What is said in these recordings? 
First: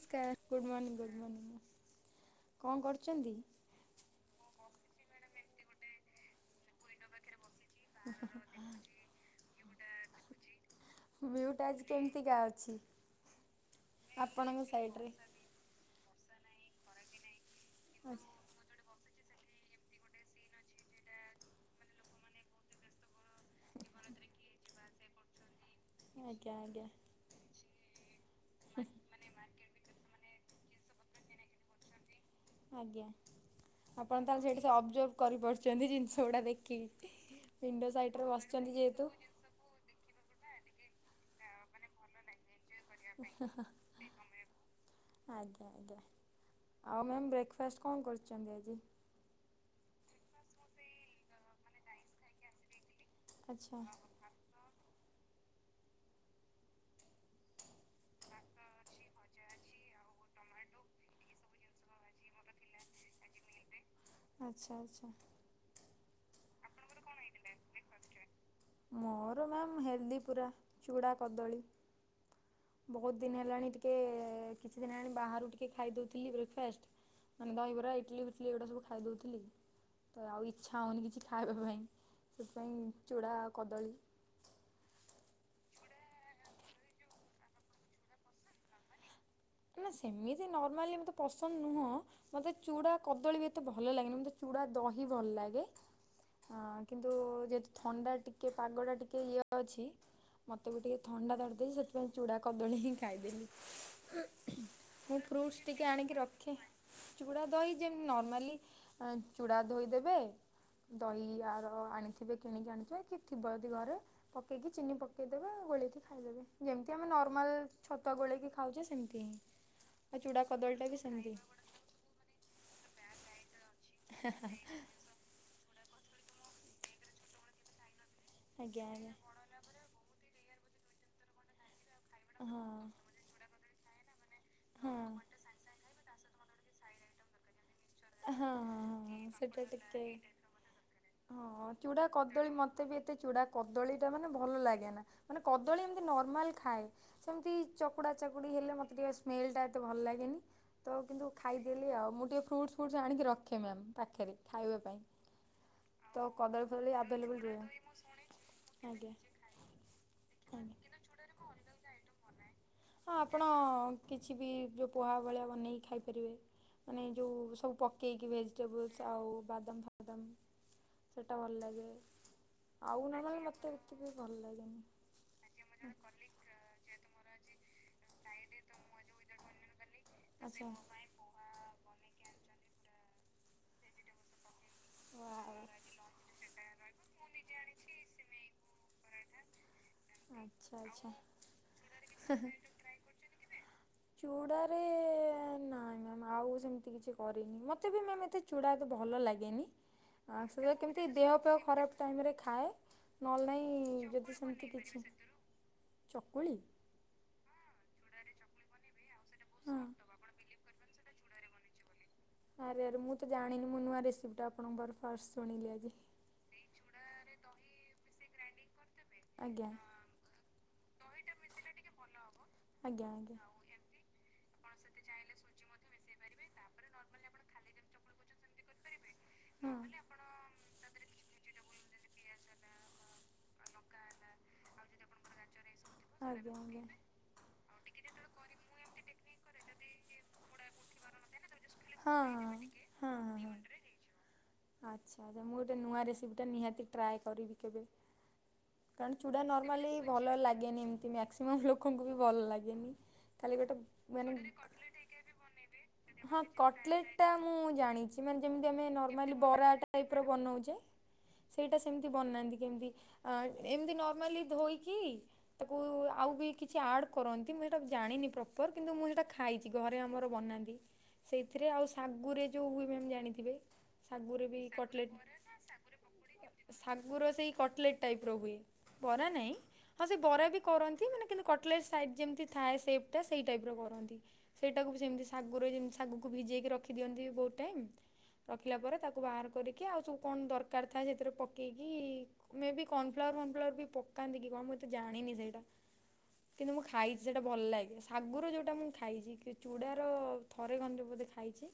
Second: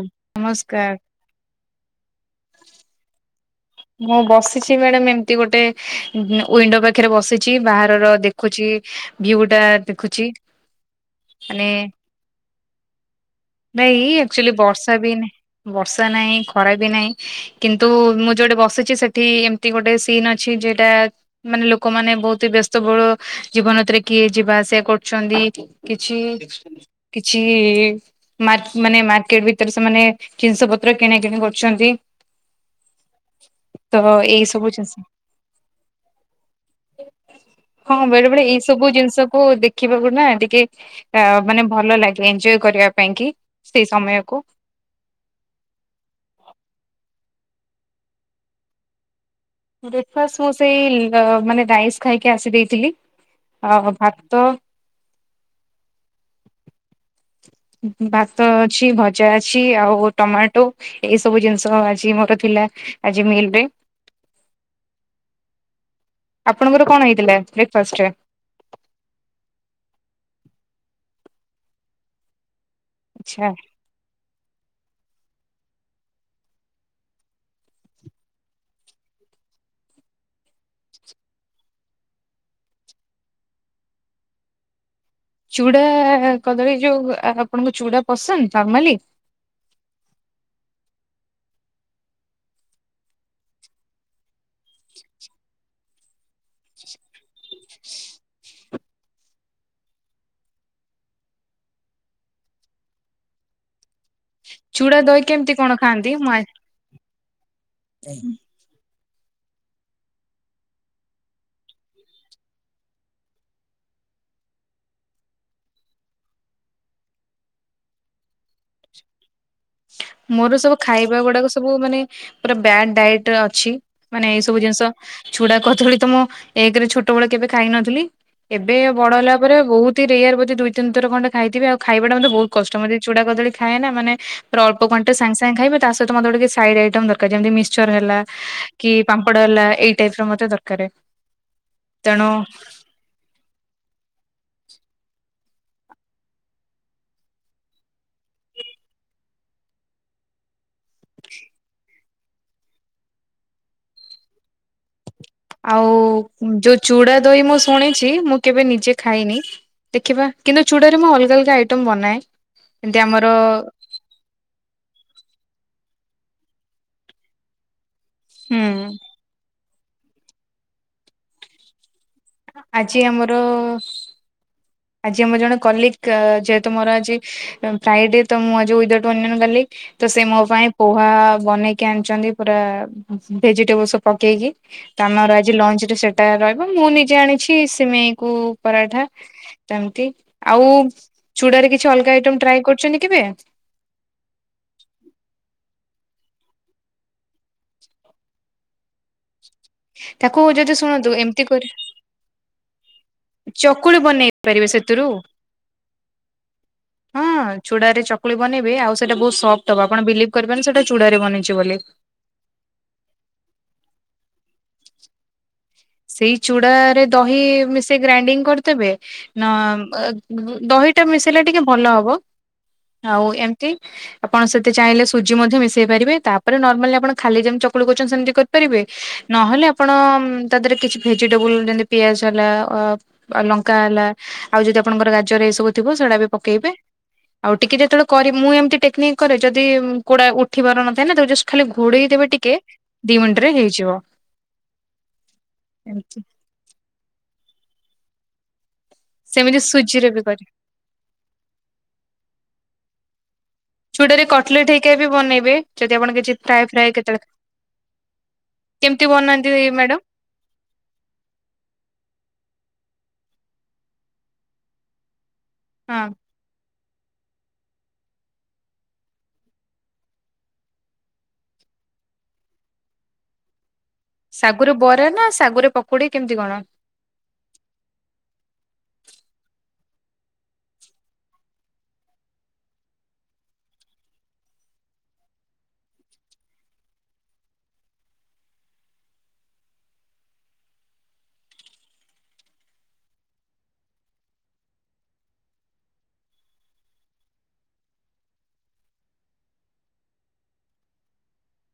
ସ୍କାର ଗୁଡ଼ ମର୍ଣ୍ଣିଙ୍ଗି ଗୁଡ଼ ମର୍ଣ୍ଣିଙ୍ଗି କଁ କରୁଚନ୍ତି? ମୁଁ ବସିଛି ମ୍ୟାଡ଼ାମ ଏମିତି ଗୋଟେ ଉଁ ୱିଣ୍ଡୋ ପାଖେରେ ବସିଚି ବାହାରର ଦେଖୁଛି ଭିଉ ଟା ଦେଖୁଛି। ଭିଉ ଟା ମାନେ ଆଜି କେମିତି କା ଅଛି? [unintelligible] ଆକ୍ଚୋଲି ଆପଣଙ୍କ ବର୍ଷା ସାଇଡ଼ରେ? ବି ନା ବର୍ଷା ନାଇଁ ଖରା ବି ନାଇଁ। କିନ୍ତୁ ମୁଁ ଯୋଉଠି ବସିଚି ନନା ସେଠି ଏମିତି ଗୋଟେ ସିନ୍ ଅଛି ଯେଟା ମାନେ ଲୋକୋମାନେ ବୋହୁତହି ବ୍ୟସ୍ତ [unintelligible] ଜୀବନ ଭିତରେ କିଏ ଯିବା ଆସିବା କରୁଛନ୍ତି। କିଛି ଆଜ୍ଞା ଆଜ୍ଞା କିଛି ମାନେ ମାର୍କେଟେ ଭିତରେ ସେମାନେ ଜିନିଷ ପତ୍ର କିଣା କିଣି କରୁଛନ୍ତି। ଆଜ୍ଞା ତ ଆପଣ ତାହେଲେ ଏଇ ସେଇଠି ସେ ସବୁ ଜିନିଷ ଅଜର୍ବ କରିପାରୁଚନ୍ତି ଜିନିଷ ଗୁଡ଼ା ଦେଖିକି। ୱିଣ୍ଡୋ ସାଇଟରେ ବସିଚନ୍ତି ଯେହେତୁ। କୁ ଦେଖିବାକୁ ନା ଟିକେ ଆଁ ମାନେ ଭଲ ଲାଗିବ ଏଞ୍ଜୟ କରିବା ପାଇଁ କି [unintelligible] ଆଜ୍ଞା ସେଇ ସମୟକୁ। ଆଜ୍ଞା ଆଉ ମ୍ୟାମ୍ ବ୍ରେକଫାଷ୍ଟ କଁ କରୁଚନ୍ତି ଆଜି? ବ୍ରେକଫାଷ ମୁଁ ସେଇ ଅ ମାନେ ରାଇସ୍ ଖାଇକି ଆସି ଦେଇଥିଲି ଆଚ୍ଛା। ଅ ଭାତ ଉଁ ଭାତ ଅଛି ଭଜା ଅଛି ଆଉ ଟମାଟୋ ଏଇ ସବୁ ଜିନିଷ ଆଜି ମୋରୋ ଥିଲା ଆଜି ମିଲ [unintelligible] ଆଚ୍ଛା ଆଚ୍ଛା। ଆପଣଙ୍କର କଣ ହେଇଥିଲା ବ୍ରେକଫାଷ୍ଟ ରେ? ମୋରୋ ମ୍ୟାମ୍ ହେଲ୍ଦୀ ପୁରା ଚୁଡ଼ା କଦଳୀ। ବୋହୁତ ଦିନି ଆଚ୍ଛା ହେଲାଣି ଟିକେ କିଛି ଦିନି ହେଲାଣି ବାହାରୁ ଟିକେ ଖାଇଦୋଉଥିଲି ବ୍ରେକଫାଷ୍ଟ। ମାନେ ଦହିବରା ଇଟଲି ଫିଟଲି ଏଗୁଡ଼ା ସବୁ ଖାଇଦୋଉଥିଲି। ତ ଆଉ ଇଚ୍ଛା ହୋଉନି କିଛି ଖାଇବା ପାଇଁ ସେଥିପାଇଁ ଚୂଡ଼ା ଆଉ କଦଳୀ ଚୁଡା କଦଳୀ ଯୋଉ ଆପଣଙ୍କୁ ଚୁଡା ପସନ୍ଦ ନର୍ମାଲି। ନା ସେମିତି ନର୍ମାଲି ମତେ ପସନ୍ଦ ନୁହଁ। ମତେ ଚୂଡ଼ା କଦଳୀ ବି ଏତେ ଭଲ ଲାଗେନି ମତେ ଚୂଡ଼ା ଦହି ଭଲ ଲାଗେ। ଅଁ କିନ୍ତୁ ଯେହେତୁ ଥଣ୍ଡା ଟିକେ ପାଗ ଟା ଟିକେ ଇଏ ଅଛି। ମୋତେ ବି ଟିକେ ଥଣ୍ଡା ଧରୀଦେଇଚି ସେଥିପାଇଁ ଚୁଡ଼ା କଦଳୀ ହିଁ ଖାଇଦେଲି। ଚୁଡା ମୁଁ ଦହି କେମିତି ଫ୍ରୁଟ୍ସ କଣ ଟିକେ ଖାଆନ୍ତି ଆଣିକି ମୁଁ ରଖେ ଚୁଡ଼ା ଦହି [unintelligible] ନର୍ମାଲି। [unintelligible] ଚୂଡ଼ା ଧୋଇଦେବେ ଦହି ଆର ଆଣିଥିବେ କିଣିକି ଆଣିଥିବେ କି ଥିବ ଯଦି ଘରେ। ପକେଇକି ଚିନି ପକେଇଦେବେ ଗୋଳେଇକି ଖାଇଦେବେ ଯେମିତି ଆମେ ନର୍ମାଲ ଛତୁଆ ଗୋଳେଇକି ଖାଉଚେ ସେମି ତି। ମୋରୋ ସବୁ ଖାଇବା ଗୁଡାକ ସବୁ ମାନେ ପୁରା ବ୍ୟାଡ୍ ଡାଏଟ୍ ଅଛି ମାନେ ଏଇ ସବୁ ଜିନଷ ଛୁଡା କଦଳୀ ତ ମୁଁ ଏକେରେ ଛୋଟୋ ବେଳ କେବେ ଖାଇ ନଥିଲି ଏବେ ଆଜ୍ଞା ବଡ ଆଜ୍ଞା ହେଲା ପରେ ବୋହୁତ ହି ରେୟାର ବୋଧୋ ଦୁଇ ତିିନି ଥର ଖଣ୍ଡେ କହିଥିବି ଆଉ ଖାଇବା ଟା ମତେ ହଁ ବୋହୁତ କଷ୍ଟ ହଁ। [unintelligible] ଚୁଡା କଦଳୀ ଖାଏନା ମାନେ ପୁରା ଅଳ୍ପ ହଁ [unintelligible] ସାଙ୍ଗ ସାଙ୍ଗ ଖାଇବି ତା ସହିତ ମତେ ଗୋଟେ କିଛି ସାଇଡ ଆଇଟମ୍ ଦରକାର ଯେମତି ମିଶ୍ [unintelligible] ହେଲା ହଁ ହଁ କି ହଁ ପାମ୍ପଡ ସେଇଟା ହେଲା ଏଇ ଟାଇପ ର ଟିକେ ମତେ ଦରକାରେ। ହଁ ଚୁଡା କଦଳୀ ମତ ମତେ ବି ଏତେ ଚୂଡ଼ା କଦଳୀ ଟା ମାନେ ଭଲ ଲାଗେ ନା ମାନେ କଦଳୀ ଏମିତି ନର୍ମାଲ ଖାଏ। ସେମିତି ଚକୁଡ଼ା ଚକୁଡି ହେଲେ ମତେ ଟିକେ ସ୍ମେଲ ଟା ଏତେ ଭଲ ଲାଗେନି। ତ କିନ୍ତୁ ଖାଇଦେଲି ଆଉ ମୁଁ ଟିକିଏ ଫ୍ରୁଟ୍ସ ଫୁଟ୍ସ୍ ଆଣିକି ରଖେ ମ୍ୟାମ୍ ପାଖରେ ଖାଇବା ପାଇଁ। ଆଉ ତ କଦଳୀ ଯୋଉ ଫଦଳୀ ଚୂଡା ଦହି ଆଭେଲେବୁଲ୍ ମୁଁ ରୁହେ ଶୁଣିଛି ମୁଁ କେବେ ଆଜ୍ଞା ନିଜେ ଆଜ୍ଞା। ଖାଇନି। ଦେଖିବା ହଁ କିନ୍ତୁ ଚୂଡାରେ ମୁଁ ଅଲଗା ଅଲଗା ଆଇଟମ ବନାଏ। ଯେମିତି ହଁ ଆମର ଆପଣ କିଛି ବି ଯେଉଁ ପୋହା ଭଳିଆ ବନେଇକି ଖାଇପାରିବେ ମାନେ ଯେଉଁ ସବୁ ପ କେକ୍ ହୁଁ। ଭେଜିଟେବୁଲ୍ସ ଆଉ ବାଦାମ ଫାଦାମ ସେଇଟା ଭଲ ଲାଗେ। ଆଜି ଆଉ ଆମର ନହେଲେ ମତେ ଏଥିପାଇ ଭଲ ଲାଗେନି। ଆଜି ଆମ ଜଣେ କଲିକ ଯେହେତୁ ମୋର ଆଜି ଫ୍ରାଇ ଡେ ତ ମୁଁ ଆଜି ୱିଦାଉଟ୍ ଅନିଅନ ଗାଲିକ ତ ସେ ମୋ ଆଚ୍ଛା। ପାଇଁ ପୋହା ବନେଇକି ଆଣିଛନ୍ତି। ପୁରା ଭେଜିଟେବୁଲ୍ସ ବ ପକେଇକି। ତ ଆମର ଆଜି ଲଞ୍ଚ ରେ ସେଟା ରହିବ ମୁଁ ନିଜେ ଆଣିଛି ସିମେଇ କୁ ପରାଠା। ସେମିତି ଆଉ ଆଚ୍ଛା ଆଚ୍ଛା। ଚୂଡ଼ାରେ କିଛି ଅଲଗା ଆଇଟମ୍ ଟ୍ରାଏ କରୁଛନ୍ତି କେବେ? ଚୁଡ଼ାରେ ନାଇଁ ମ୍ୟାମ ଆଉ ସେମତି କିଛି କରିନି ମତେ ବି ମାମ ଏତେ ଚୂଡ଼ା ଏତେ ଭଲ ଲାଗେନି। ଆ ତାକୁ ସେ ଯଦି କେମିତି ଶୁଣନ୍ତୁ ଦେହ ଏମିତି ପେହ କରି ଖରାପ ଟାଇମ ରେ ଖାଏ। ନହେଲେ ଚକୁଳି ନାଇଁ ବନେଇ ଯଦି ପାରିବେ ସେମିତି ସେଥିରୁ କିଛି ଚକୁଳି। ହଁ ଚୁଡାରେ ଚକୁଳି ବନେଇବେ ଆଉ ସେଟା ବହୁତ ସଫ୍ଟ ହବ ଆପଣ ବିଲିଭ କରିବେନି ସେଟା ଚୁଡାରେ ବନେଇଛେ ବୋଲି। ଆରେ ଆରେ ମୁଁ ତ ଜଣିନି ମୁଁ ନୂଆ ରେସିପିଟା ଆପଣଙ୍କର ଫାଷ୍ଟ ଶୁଣିଲି ଆଜି। ଚୁଡ଼ାରେ ଦହି ମିସେଇକି ଗ୍ରାଇଣ୍ଡିଙ୍ଗ କରିଦେବେ ନ ଆଜ୍ଞା ଦହିଟା ମିଶେଇଲେ ଟିକେ ଭଲ ହବ ଆଜ୍ଞା ଆଉ ଆଜ୍ଞା ଏମିତି ଆପଣ ସେଠି ଚାହିଁଲେ ସୁଜି ମଧ୍ୟ ମିଶେଇ ପାରିବେ, ତାପରେ ନର୍ମାଲି ଆପଣ ଖାଲି ଯେମି ଚକୁଳି କରୁଛନ୍ତି ସେମତି କର ପାରିବେ ନହେଲେ ହଁ। ଆପଣ ତା ଦେହରେ କିଛି ଭେଜିଟେବୁଲ ଯେମତି ପିଆଜ ହେଲା ଅ ଲଙ୍କା ହେଲା ଆଉ ଯଦି ଆପଣଙ୍କର ଗାଜର ଏଇ ସବୁ ଥିବ ସେଗୁଡ଼ା ବି ଆଜ୍ଞା ପକେଇବେ ଆଜ୍ଞା। ଆଉ ଟିକେ ଯେତେବେଳେ କରି ମୁଁ ଏମତିି ଟେକ୍ନିକ୍ କରେ ଯଦି କୋଡା ଉଠିିବାର ନଥାଏ ନା ଜଷ୍ଟ ଖାଲି ଘୋଡେଇ ହଁ ଦେବେ ହଁ ଟିକେ ଦି ହଁ ହଁ ମିନିଟ ରେ ହଁ। ହେଇଯିବ। ଆଚ୍ଛା ଆଚ୍ଛା ମୁଁ ଗୋଟେ ନୂଆ ଏମିତି ରେସିପିଟା ନିହାତି ଟ୍ରାଏ କରିବି କେବେ। କାରଣ ଚୁଡା ସେମିତି ନର୍ମାଲି ସୁଜିରେ ବି ଭଲ କରି ଲାଗେନି ଏମତି ମ୍ୟା ମାକ୍ସିମମ୍ ଲୋକଙ୍କୁ ବି ଭଲ ଲାଗେନି ଖାଲି ଗୋଟେ ଯୋଉଟାରେ କଟଲେଟ୍ ହେଇକା ବି ବନେଇବେ ଯଦି ଆପଣ କିଛି ହଁ ଫ୍ରାଏ ଫ୍ରାଏ କକ୍ଲେଟ୍ କେତେବେଳେ ମୁଁ ଜାଣିଛି। ଯେମତି ଆମେ କେମିତି ନର୍ମାଲ ବନାନ୍ତି ବରା ମ୍ୟାଡାମ? ଟାଇପର ବନଉଚେ। ସେଇଟା ସେମିତି ବନାନ୍ତି କେମିତି ଏମିତି ନର୍ମାଲି ଧୋଇକି ତାକୁ ହଁ। ଆଉ ବି କିଛି ଆଡ଼୍ କରନ୍ତି ମୁଁ ସେଇଟା ଜାଣିନି ପ୍ରପର କିନ୍ତୁ ମୁଁ ସେଇଟା ଖାଇଛି ଘରେ ଆମର ବନାନ୍ତି। ସେଇଥିରେ ଆଉ ଶାଗୁରେ ଯୋଉ ହୁଏ ମ ଆମ ଜାଣିଥିବେ। ଶାଗୁରେ ବି ସାଗୁରେ ରେ ବରା ନା ଶାଗୁରେ ପକୁୋଡ କେମିତି କଣ? ଶାଗୁରେ ସେଇ କଟଲେଟ୍ ଟାଇପ୍ର ହୁଏ ଵରା ନାଇଁ। ହଁ ସେ ବରା ବି କରନ୍ତି ମାନେ କିନ୍ତୁ କଟଲେଟ ସାଇଜି ଯେମିତି ଥାଏ ସେପଟା ସେଇ ଟାଇପର କରନ୍ତି। ସେଇଟାକୁ ବି ସେମିତି ଶାଗୁରେ ଯେମିତି ଶାଗୁକୁ ଭିଜେଇକି ରଖିଦିଅନ୍ତି ବୋହୁ ଟାଇମ୍ ଖିଲା ପରେ ତାକୁ ବାହାର କରିକି ଆଉ ସବୁ କଣ ଦରକାର ଥାଏ ସେଥିରେ ପକେଇକି ମେ ବି କର୍ଣଫ୍ଲାୱାର ଫନଫ୍ଲାୱାର ବି ପକାନ୍ତି କି କଣ ମୁଁଏତେ ଜାଣିନି ସେଇଟା। କିନ୍ତୁ ମୁଁ ଖାଇଚି, ସେଇଟା ଭଲ ଲାଗେ ଶାଗୁର ଯେଉଁଟା ମୁଁ ଖାଇଚି କି ଚୂଡ଼ାର ଥରେ ଖଣ୍ଡେ ବୋଧେ ଖାଇଚି,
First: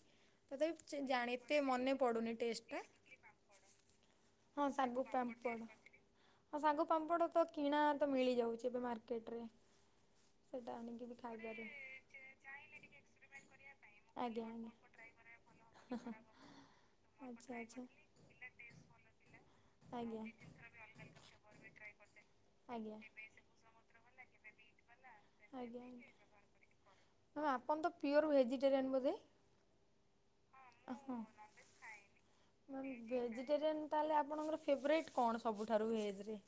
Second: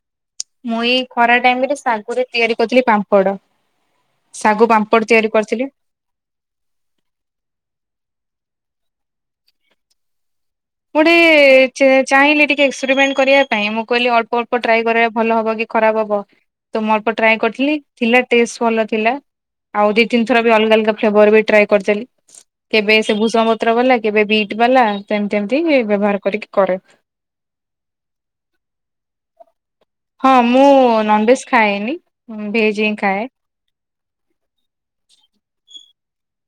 ମୁଁ ତଥାପି ଏଇ ଚି ଜାଣି ଖରା ଟିକେ ଟାଇମରେ ମନେ ଶାଗୁରେ ପଡୁନି ତିଆରି ଟେଷ୍ଟେ କରିଥିଲି ଟା ପାମ୍ପଡ। ହଁ ଶାଗୁ ପାମ୍ପଡ। ହଁ ଶାଗୁ ପାମ୍ପଡ ତ କିଣା ତ ମିଳିଯାଉଚି ଏବେ ମାର୍କେଟ ରେ। ମୁଁ ଟିକେ ଚେ ଚାହିଁଲିି ଟିକେ ଏକ୍ସପିରିମେଣ୍ଟ କରିଆ ପାଇଁ ମୁଁ କହିଲି ଅଳ୍ପ ଆଜ୍ଞା ଅଳ୍ପ ଆଜ୍ଞା ଟ୍ରାଏ କରିଆ ଭଲ ହବ କି ଖରାପ ହବ, ତ ମୁଁ ଅଳ୍ପ ଟ୍ରାଏ ଆଚ୍ଛା କରିଥିଲି ଆଚ୍ଛା। ଥିଲା ଟେଷ୍ଟ ଭଲ ଥିଲା। ଆଉ ଦି ତିନି ଆଜ୍ଞା। ଥର ବି ଅଲଗା ଅଲଗା ଫ୍ଲେବର ବି ଟ୍ରାଏ କରିଦେଲି। କେବେ ଆଜ୍ଞା ସେ ଭୂଷଙ୍ଗ ପତ୍ର ବାଲା କେବେ ବିଟ୍ ବାଲା ଏମତି ଏମିତି ବ୍ୟବହାର କରିକି କରେ। ଆଉ ଆପଣ ତ ପିଓର ଭେଜିଟେରିଆନ୍ ବୋଧେ? ହଁ ମୁଁ ନନଭେଜ୍ ଖାଏନି। ଭେଜ୍ ହିଁ ଖାଏ। ଭେଜିଟେରିଆନ ତାହଲେ ଆପଣଙ୍କର ଫେବ୍ରାଇଟ କଣ ସବୁଠାରୁ ଭେଜରେ?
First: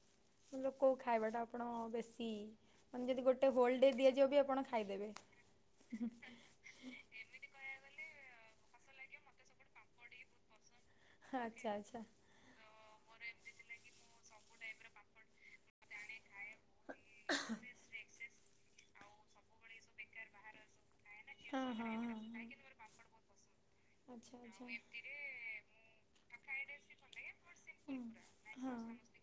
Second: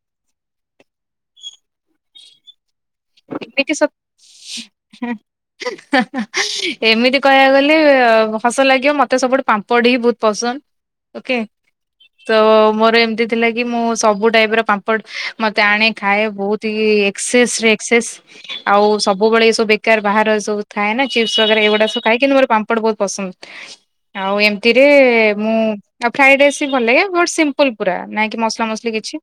ମତଲବ କୋଉ ଖାଇବାଟା ଆପଣ ବେଶୀ ମାନେ ଯଦି ଗୋଟେ ଏମିତି ହୋଲ ସ ଡେ ଦିଆଯିବ ବି ଆପଣ ଖାଇଦେବେ। ଏମିତି କହିଆକୁ ଗଲେ ହସ ଲାଗିବ ମତେ ସବୁଠୁ ପାମ୍ପ ପଡ ହିଁ ବୋହୁତ ପସନ୍ଦ ଓକେ। ଆଚ୍ଛା ଆଚ୍ଛା। ତ ମୋର ଏମିତି ଥିଲା କି ମୁଁ ସବୁ ଟାଇପର ପାମ୍ପଡ ମତେ ଆଣେ ଖାଏ ବୋହୁତ ଟିକେ ଏକ୍ସେସ ରେ ଏକ୍ସେସ ଆଉ ସବୁବେଳେ ତ ବେକାର ବାହାର ସବୁ ଥାଏ ନା ଚିପ୍ସ ବଗେରା ହଁ ଏଉଡା ହଁ ସବୁ ହଁ ଖାଏ କିନ୍ତୁ ହଁ ଆଚ୍ଛା ମୋର ଆଚ୍ଛା। ପାମ୍ପଡ ବୋହୁତ ପସନ୍ଦ। ହୁଁ ଆଉ ହଁ ଆଚ୍ଛା ଏମିତିରେ ମୁଁ ଆଉ ଫ୍ରାଏ ରାଇସି ବି ଭଲ ଲାଗେ ବଟ ସିମ୍ପୁଲ ପୁରା। ନାଇଁ କି ମସଲା ମସଲି କି ଛି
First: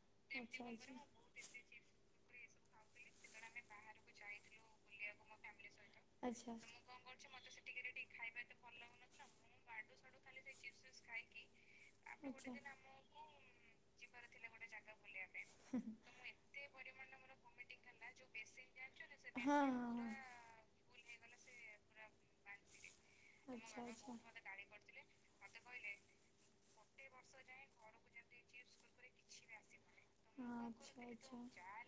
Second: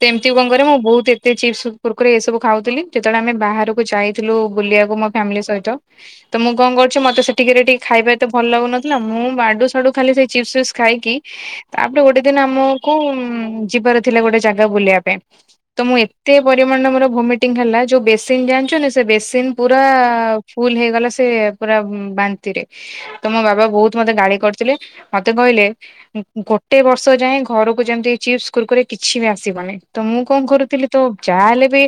ତେ ଏମିତି କଣ କରେ ଆଚ୍ଛା ମୁଁ ଆଚ୍ଛା। ବୋହୁତ ଏତେ ଚିପ୍ସ କୁରକୁରି ଏ ସବୁ ଖାଉଥିଲି। ଯେତେବେଳେ ଆମେ ବାହାରକୁ ଯାଇଥିଲୁ ବୁଲିଆକୁ ମୋ ଫ୍ୟାମିଲି ସହିତ ତ ମୁଁ କଣ ଆଚ୍ଛା। କରୁଚି ମତେ ସେଟି କିରେ ଟିକେ ଖାଇବା ମତେ ଭଲ ଲାଗୁନଥିଲା। ମୁଁ ଆଡୁ ସାଡୁ ଖାଲି ସେଇ ଚିପ୍ସ ଫିସ୍ ଖାଇକି ତାପରେ ଗୋଟେ ଦିନ ଆ ମୋ କୁ ଯିବାର ଥିଲା ଗୋଟେ ଜାଗା ବୁଲିଆ ପାଇଁ, ତ ମୁଁ ଏତେ ପରିମାଣ ମୋର ଭୋମେ ଟିଙ୍ଗ ହେଲା। ଯୋଉ ବେସିନ ଜାଣିଚନ୍ତି ସେ ବେସିନ ହଁ ପୁରା ହଁ ହଁ। ଫୁଲ ହେଇଗଲା ସେ ପୁରା ବାନ୍ତିରେ। ଆଚ୍ଛା ତ ମୋ ବାବା ଆଚ୍ଛା। ଆଚ୍ଛା ବୋହୁତ ମତେ ଗାଳି କରିଥିଲେ। ମତେ କହିଲେ ଉଁ ଉଁ ଗୋଟେ ବର୍ଷ ଯାଏଁ ଘରକୁ ଯେମିତି ଚିପ୍ସ କୁରକୁରି କିଛି ବି ଆସିବନି। ତ ମୁଁ କଣ କରୁଥିଲି ତୋ ଆଚ୍ଛା। ଯାହାହଲେ ବି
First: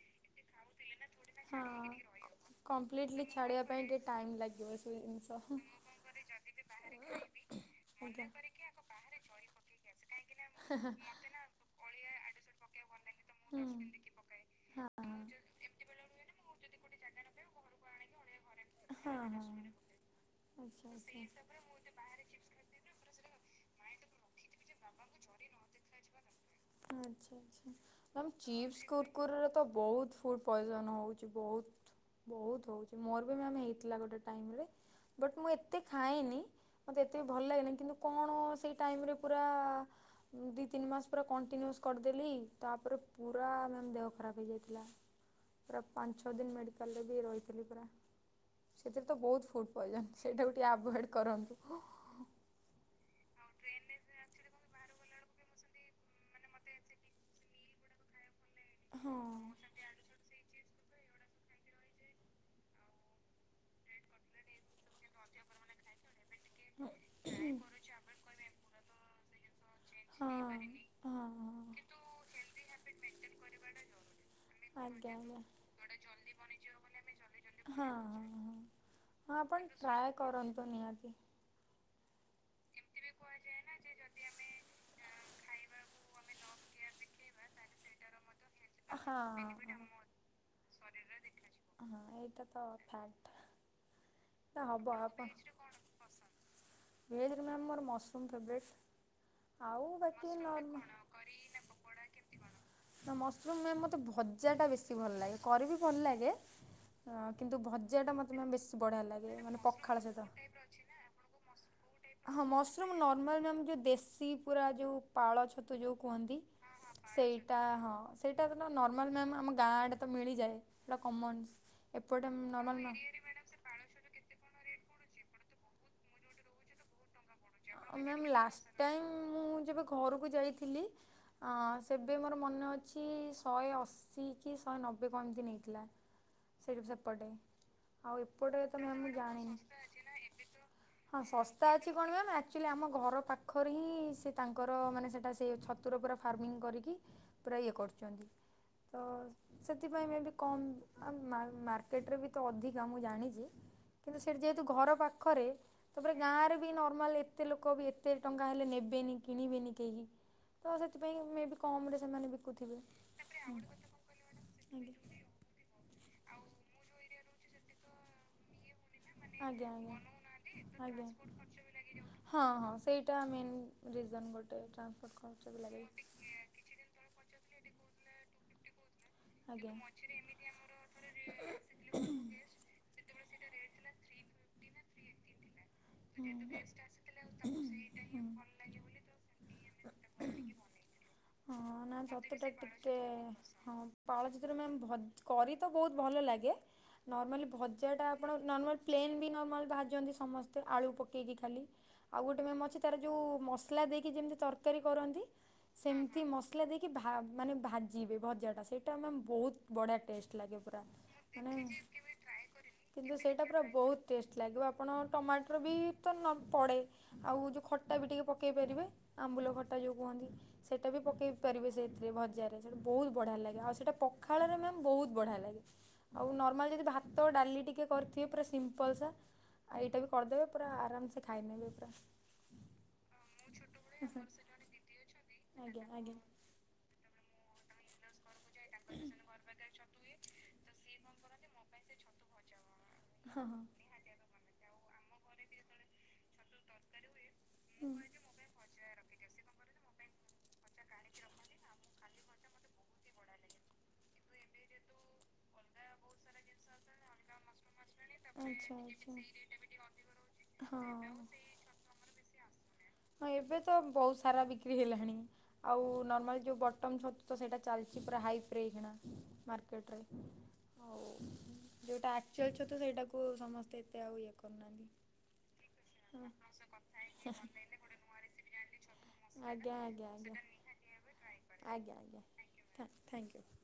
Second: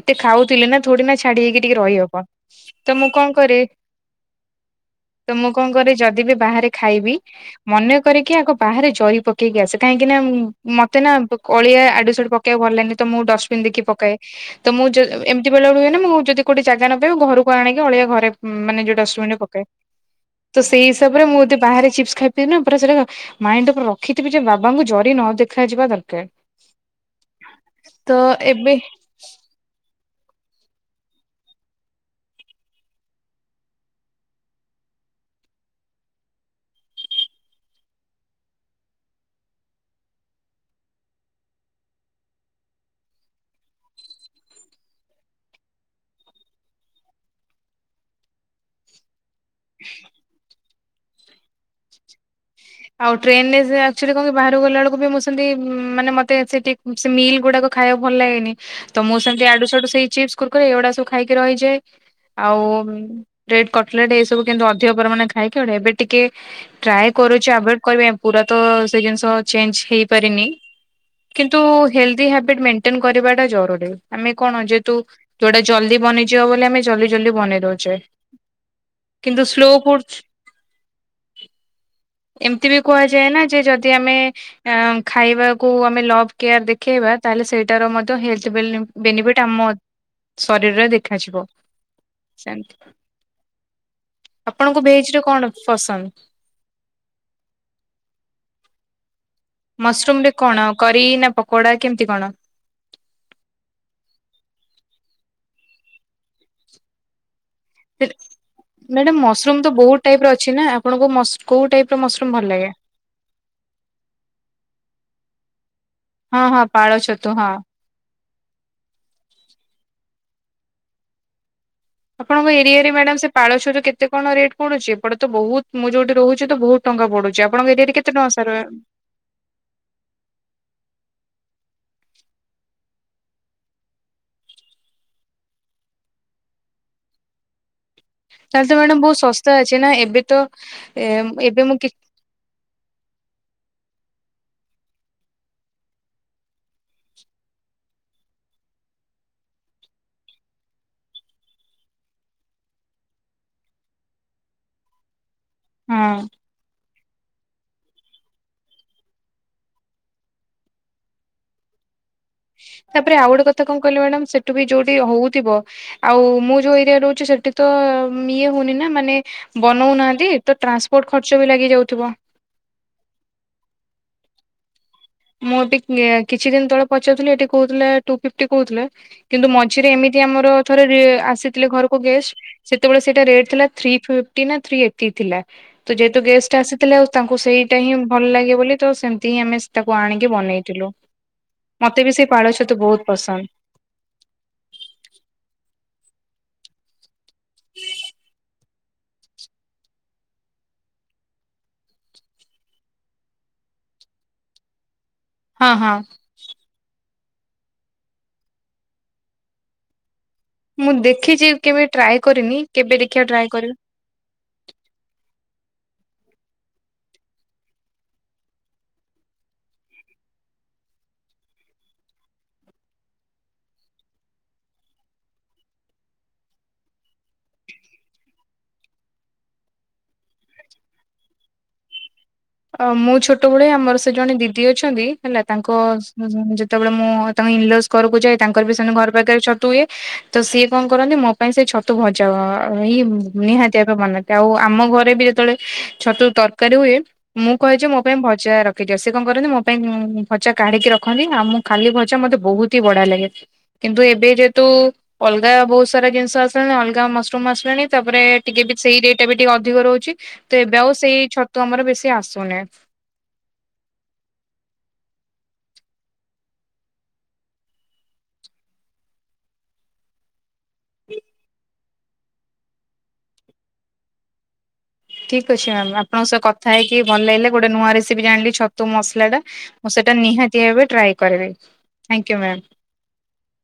ଏତେ ଖାଉଥିଲି ନା ଥୋଡି ନା ଛାଡି ହେଇକି ଟିକେ ହଁ ରହି ହବ। ତ ମୁଁ କମ୍ପ୍ଲିଟଲି କଣ କରେ ଛାଡ଼ିବା ପାଇଁ ଟିକେ ଟାଇମ୍ ଲାଗିବ ସେଇ ଜିନିଷ। ତ, ଆଜ୍ଞା। ମୁଁ କଣ କରେ ଯଦି ବି ବାହାରେ ଖାଇବି ମନେକରିକି ଆଗ ବାହାରେ ଜରି ପକେଇକି ଆସେ। କାହିଁକି ନା ବା ହେଁ ହେଁ। ମତେ ନା ଅଳିଆ ଆଡୁ ସାଡୁ ପ କେଇବାକୁ ଭଲା ଲାଗେନି ତ ମୁଁ ହୁଁ ଡଷ୍ଟପିନ୍ ଦେଖି ପକାଏ। ତ ମୁଁ ହଁ। ଯେ ଏମତି ବେଳେବେଳେ ହୁଏ ନା ମୁଁ ଯଦି କୋଉଠି ଜାଗା ନପାଇବି ମୁଁ ଘରକୁ ଆଣିକି ଅଳିଆ ଘରେ ମାନେ ଯୋଉ ହଁ ହଁ ଡଷ୍ଟବିନରେ ପକାଏ। ତ ସେଇ ଆଚ୍ଛା ହିସାବରେ ମୁଁ ଆଚ୍ଛା। ଯଦି ବାହାରେ ଚିପ୍ସ ଖାଇବି ଫିର୍ ନା ପୁରା ସେରା ମାଇଣ୍ଡରେ ପୁରା ରଖିଥିବି ଯେ ବାବାଙ୍କୁ ଜରି ନ ଦେଖାଯିବା ଦରକାର। ଆଚ୍ଛା ଆଚ୍ଛା ତ ମ୍ୟାମ୍ ଏବେ ଚିପ୍ସ କୁର୍ କୁରିର ତ ବୋହୁତ ଫୁଡ ପଏଜନ ହୋଉଚି ବୋହୁତ। ବୋହୁତ ହୋଉଚି ମୋର ବି ମ୍ୟାମ୍ ହେଇଥିଲା ଗୋଟେ ଟାଇମରେ ବଟ ମୁଁ ଏତେ ଖାଏନି। ମତେ ଏତେ ବି ଭଲ ଲାଗେନି କିନ୍ତୁ କଣ ସେଇ ଟାଇମରେ ପୁରା ଦି ତିନି ମାସ୍ ପୁରା କଣ୍ଟିନ୍ୟୁସ୍ କରଦେଲି ତାପରେ ପୁରା ମ୍ୟାମ୍ ଦେହ ଖରାପ ହେଇଯାଇଥିଲା। ପୁରା ପାଞ୍ଚ ଛଅ ଦିନ ମେଡିକାଲରେ ବି ରହିଥିଲି ପୁର। ସେଥିରେ ତ ବୋହୁତ ଫୁଡ ପଏଜନ୍ ସେଇଟାକୁ ଟିକେ ଆଭୁଏଡ କରନ୍ତୁ। ଆଉ ଟ୍ରେନରେ ସେ ଆକଚ୍ୟୁଏଲି କଣ ବାହାରକୁ ଗଲା ବେଳକୁ ବି ମୁଁ ସେମତି ଉଁ ମାନେ ମ ତେ ସେଟି ଉଁ ସେ ମିଲ୍ ଗୁଡାକ ଖାଇବାକୁ ଭଲ ଲାଗେନି। ତ ମୁଁ ସେମିତି ଆଡୁ ସାଡୁ ହଁ। ସେଇ ଚିପ୍ସି କୁର୍ କୁରି ଏଗୁଡା ସବୁ ଖାଇକି ରହିଯାଏ। ଆଉ ବ୍ରେଡ, କଟଲେଟ ଏ ସବୁ କିନ୍ତୁ ଅଧିକ ପରମାଣେ ଖାଇକି ଗୋଟେ ଏବେ ଟିକେ ଟ୍ରାଏ କରୁ କହିବେ ପୁରା ତ ସେ ଜିନିଷ ଚେଞ୍ଜ ହଁ ହେଇପାରିନି। ହଁ। କିନ୍ତୁ ହେଲଦି ହାବିଟ୍ ମେଣ୍ଟେନ କରିବାଟା ଜରୁରୀ ଆମେ କଣ ଯେହେତୁ କିୟ୍ଯା ହୁଆ ଯୋଉଟା ହଁ ଏଟ ଜଲ୍ଦି ଜଲଦି ବନିଯିବ ବୋଲି ଜଲ୍ଦି ଆମେ ଜଲ୍ଦି ଜଲଦି ବନେଇ ଜଲଦି ହଁ ଦଉଛେ ହଁ ହଁ। ହଁ କିନ୍ତୁ ଆପଣ ସ୍ଲୋ ଟ୍ରାଏ ଫୁଡ କରନ୍ତୁ ନିହାତି। ଏମିତି ବି କୁହାଯାଏ ନା ଯେ ଯଦି ଆମେ ଖାଇବାକୁ ଆମେ ଲଭ କେୟାର ଦେଖେଇବା। ତାହେଲେ ସେଇଟାର ମଧ୍ୟ ହେଲଥ୍ ହଁ ବେଲି-ବେନିଫିଟ୍ ଆମ ହଁ ହଁ। ଶରୀରରେ ଦେଖାଯିବ। ହଁ ଏଇଟା ତ ସେମତି ଫ୍ୟାକ୍ଟ। ଆପଣଙ୍କୁ ହବ ଭେଜରେ କଣ ଆପଣ ପସନ୍ଦ? ଭେଜରେ ମ୍ୟାମ୍ ମୋର ମସରୁମ୍ ଫେବରାଇଟ୍। ଆଉ ମସରୁମ ବାକି ରେ କଣ ନନ୍ କରି ନା ପକୋଡା କେମିତି କଣ? ନା ମସରୁମ ମ୍ୟାମ ମତେ ଭଜା ଟା ବେଶୀ ଭଲ ଲାଗେ। କରିବି ଭଲ ଲାଗେ। ହ କିନ୍ତୁ ଭଜା ଟା ମତେ ମ୍ୟାମ ବେଶୀ ବଢିଆ ମ୍ୟାଡାମ ଲାଗେ। ମସରୁମ ମାନେ ତ ବହୁତ ପଖାଳ ଟାଇପ ସହିତ। ର ଅଛି ନା ଆପଣଙ୍କୁ ମସ୍ କୋଉ ଟାଇପ ର ମସରୁମ ହଁ ଭଲ ଲାଗେ? ମସରୁମ ନର୍ମାଲ ମ୍ୟାମ ଯେମିତି ଦେଶୀ ପୁରା ଯୋଉ ପାଳ ଛ ତୁ ଯୋଉ କୁହନ୍ତି। ହଁ ହଁ ପାଳ ଛତୁ ସେଇଟା ହଁ ସେ ଟା ନର୍ମାଲ ମ୍ୟାମ୍ ଆମ ଗାଁ ଆଡେ ତ ମିଳିଯାଏ। ଏଟା କମନ୍ସ ଏପଟେ ଆପଣଙ୍କ ନର୍ମାଲ ଏରିଆରେ ମ୍ୟାଡାମ ମ୍ୟାମ ସେ ପାଳ ଛତୁ କେତେ କଣ ରେଟ୍ ପଡୁଛି? ଏପଟେ ତ ବହୁତ ମୁଁ ଯୋଉଠି ରହୁଛି ତ ବହୁତ ଟଙ୍କା ପଢୁଛି। ଆପଣଙ୍କ ଏରିଆରେ କେତେ ମ୍ୟାମ୍ ଟଙ୍କାର ଲାଷ୍ଟ ସାରିବେ? ଟାଇମ୍ ମୁଁ ଯେବେ ଘରକୁ ଯାଇଥିଲି ହଁ ସେବେ ମୋର ମନେ ଅଛି ଶହେ ଅଶୀ କି ଶହେ ନବେ କଣ ଏମିତି ନେଇଥିଲା। ସେଇଠି ସେପଟେ। ଆଉ ଏପଟରେ ତାହେଲେ ତ ମ୍ୟାମ ମ୍ୟାଡାମ ମୁଁ ବହୁତ ଶସ୍ତା ଜାଣିନି। ଅଛି ନା ଏବେ ତ ଏ ହଁ ଏବେ ଶସ୍ତା ମୁଁ କି ଅଛି। ଣିବା ମ୍ୟାମ ଆକ୍ଚୁଆଲି ଆମ ଘର ପାଖରେ ହିଁ ସେ ତାଙ୍କର ମାନେ ସେଇଟା ସେ ଛତୁର ପୁରା ଫାର୍ମିଂ କରିକି ପୁରା ଇଏ କରୁଛନ୍ତି। ତ ସେଥିପାଇଁ ମେ କମ ମା ମାର୍କେଟରେ ବି ତ ଅଧିକା ମୁଁ ଜାଣିଛି। କିନ୍ତୁ ସେଠି ଯେହେତୁ ଘର ପାଖରେ ତାପରେ ହଁ। ଗାଁ ରେ ନର୍ମାଲ ଏତେ ଲୋକ ବି ଏତେ ଟଙ୍କା ହେଲେ ନେବେନି କିଣିବେନି କେହି। ତ ସେଥିପାଇଁ ମେ ବି କମ ରେ ସେମାନେ ବି ତାପରେ ଆଉ ଗୋଟେ କଥା କଣ କହିଲି ମ୍ୟାଡାମ ସେଠୁ ବି ହୁଁ ଯୋଉଠି ହଉଥିବ ଆଉ ମୁଁ ଯୋଉ ଏରିଆ ରହୁଛି ସେଠି ତ ଇଏ ହଉନି ନା। ମାନେ ଆଜ୍ଞା। ଆଜ୍ଞା ବନଉ ଆଜ୍ଞା ନାହାନ୍ତି। ତ ଆଜ୍ଞା। ଟ୍ରାନ୍ସପୋର୍ଟ ଖର୍ଚ୍ଚ ବି ଲାଗି ଯାଉଥିବ। ହଁ ହଁ ସେଇଟା ମେନ୍ ରିଜନ ଗୋଟେ ଟ୍ରାନ୍ସପୋର୍ଟ ଖର୍ଚ୍ଚ ମୁଁ ବି ଏବେ ଲାଗେ। କିଛି ଦିନ ତଳେ ପଚାରୁଥିଲେ ଏଠି କହୁଥିଲେ ଟୁ ଫିପ୍ଟି କହୁଥିଲେ। କିନ୍ତୁ ଆଜ୍ଞା। ମଝିରେ ଏମିତି ଆମର ଥରେ ରେ ଆସିଥିଲେ ଘରକୁ ଗେଷ୍ଟ୍ ସେତେବେଳେ ସେଇଟା ରେଟ ଥିଲା ଥ୍ରୀ ଫିଫ୍ଟୀ ନା ଥ୍ରି ଏଇଟି ଥିଲା। ତ ଯେହେତୁ ଗେଷ୍ଟ ହୁଁ। ଆସିଥିଲେ। ଆଉ ତାଙ୍କୁ ସେଇଟା ହିଁ ଭଲ ଲାଗେ ବୋଲି ତ ସେମିତି ହିଁ ଆମେ ତାକୁ ଆଣିକି ବନେଇଥିଲୁ। ହଁ ନାଁ ମତେ ବି ସେଇ ଛତୁଟା ପାଳ ଛତୁ ଟିକେ ବହୁତ ପସନ୍ଦ ହଁ ପାଳ ଛତୁରେ ମ୍ୟାମ୍ ଭ କରି ତ ବହୁତ ଭଲ ଲାଗେ। ନର୍ମାଲି ଭଜାଟା ଆପଣ ନର୍ମାଲ ପ୍ଲେନ୍ ବି ନର୍ମାଲ୍ ଭାଜନ୍ତି ସମସ୍ତେ ଆଳୁ ପକେଇକି ଖାଲି। ଆଉ ଗୋଟେ ମ୍ୟାମ୍ ଅଛି ତାର ଯେଉଁ ମସଲା ଦେଇକି ଯେମିତି ତରକାରୀ କରନ୍ତି। ହଁ ହଁ। ସେମିତି ମସଲା ଦେଇକି ଭା ମାନେ ଭାଜିବେ ଭଜା ଟା ସେଇଟା ମ୍ୟାମ ବହୁତ ବଢିଆ ଟେଷ୍ଟ। ଲାଗେ ପୁରା ମୁଁ ଦେଖିଛି ମାନେ କେବେ ଟ୍ରାଏ କରିନି କେବେ କିନ୍ତୁ ଦେଖିବା ସେଇଟା ଟ୍ରାଏ ପୁରା କରିବି। ବହୁ ଟେଷ୍ଟ ଲାଗିବ। ଆପଣ ଟମାଟର ବି ତ ନ ପଡେ। ଆଉ ଯୋଉ ଖଟା ବି ଟିକେ ପକେଇ ପାରିବେ। ଆମ୍ବୁଲ ଖଟା ଯୋଉ କୁହନ୍ତି। ସେ ସେଇଟା ବି ପକାଇ ପାରିବେ ସେଇଥିରେ ଭଜାରେ ସେଇଟା ବହୁତ ବଢିଆ ଲାଗେ। ଆଉ ସେଇଟା ପଖାଳରେ ମ୍ୟାମ ବହୁତ ବଢିଆ ଲାଗେ। ଆଉ ନର୍ମାଲ ଯଦି ଭାତ ଡାଲି ଟିକେ କରିଥିବେ। ପୁରା ସିମ୍ପଲସା। ଆଉ ଏଇଟା ବି କରିଦେବେ ପୁରା ଆରାମସେ ଖାଇ ନେବେ ପୁରା। ଅ ମୁଁ ଛୋଟବେଳେ ଆମର ସେ ଜଣେ ଦିଦି ଅଛନ୍ତି। ହେଲା ତାଙ୍କ ଆଜ୍ଞା ଆଜ୍ଞା। ଯେତେବେଳେ ମୁଁ ଇନ୍ ଲଜ ଘରକୁ ଯାଏ। ତାଙ୍କର ବି ସେମିତି ଘର ପାଖରେ ଛତୁ ହୁଏ। ତ ସିଏ କଣ କରନ୍ତି ମୋ ପାଇଁ ସେ ଛତୁ ତୁ ଭଜା ଇଏ ହଁ ହଁ। ନିହାତି ବନାନ୍ତି ଆଉ ଆମ ଘରେ ବି ଯେତେବେଳେ ଛତୁ ତରକାରୀ ହୁଏ ମୁଁ କହେ ଯେ ମୋ ପାଇଁ ହୁଁ। ଭଜା ରଖି ଦିଅ। ସିଏ କଣ କରନ୍ତି ମୋ ପାଇଁ ଭଜା କାଢିକି ରଖନ୍ତି। ଆଉ ମୁଁ ଖାଲି ଭଜା ମତେ ବହୁତ ଡି ବଢିଆ ଲାଗେ। କିନ୍ତୁ ଏବେ ଯେହେତୁ ଅଲଗା ବହୁତ ସାରା ଜିନିଷ ଅଲଗା ମସରୁମ ଆସିଲାଣି ତାପରେ ଟିକେ ଆଚ୍ଛା ବି ସେଇ ଆଚ୍ଛା ରେଟ୍ ବି ଟିକେ ଅଧିକ ରହୁଛି। ତ ଏବେ ହଁ। ଆଉ ସେଇ ଛତ୍ ତୁ ଆମର ବେଶୀ ଆସୁନି। ହଁ ଏବେ ତ ବହୁତ ସାରା ବିକ୍ରି ହେଲାଣି। ଆଉ ନର୍ମାଲି ଯେଉଁ ବଟମ ଛତୁ ତ ସେଇଟା ଚାଲିଛି ପୁରା ହାଇ ଫ୍ରେ କିଣା। ମାର୍କେଟରେ ହଉ ଯେଉଟା ଆକ୍ଚୁଆଲ ଛତୁ ସେଇଟାକୁ ସମସ୍ତେ ଏତେ ଆଉ ଇଏ କରୁନାହାଁନ୍ତି। ଠିକ୍ ଅଛି ମ୍ୟାମ୍। ଆପଣଙ୍କ ସହ କଥା ହେଇକି ଭଲ ଲାଗିଲା ଗୋଟେ ନୂଆ ରେସିପି ଜାଣିଲି ଛତୁ ମସଲାଟା। ଆଜ୍ଞା ମୁଁ ଆଜ୍ଞା ସେଇଟା ନିହାତି ଭାବେ ଟ୍ରାଏ କରିବି। ଆଜ୍ଞା ଆଜ୍ଞା ଆଜ୍ଞା thank you ma'am. Thank you.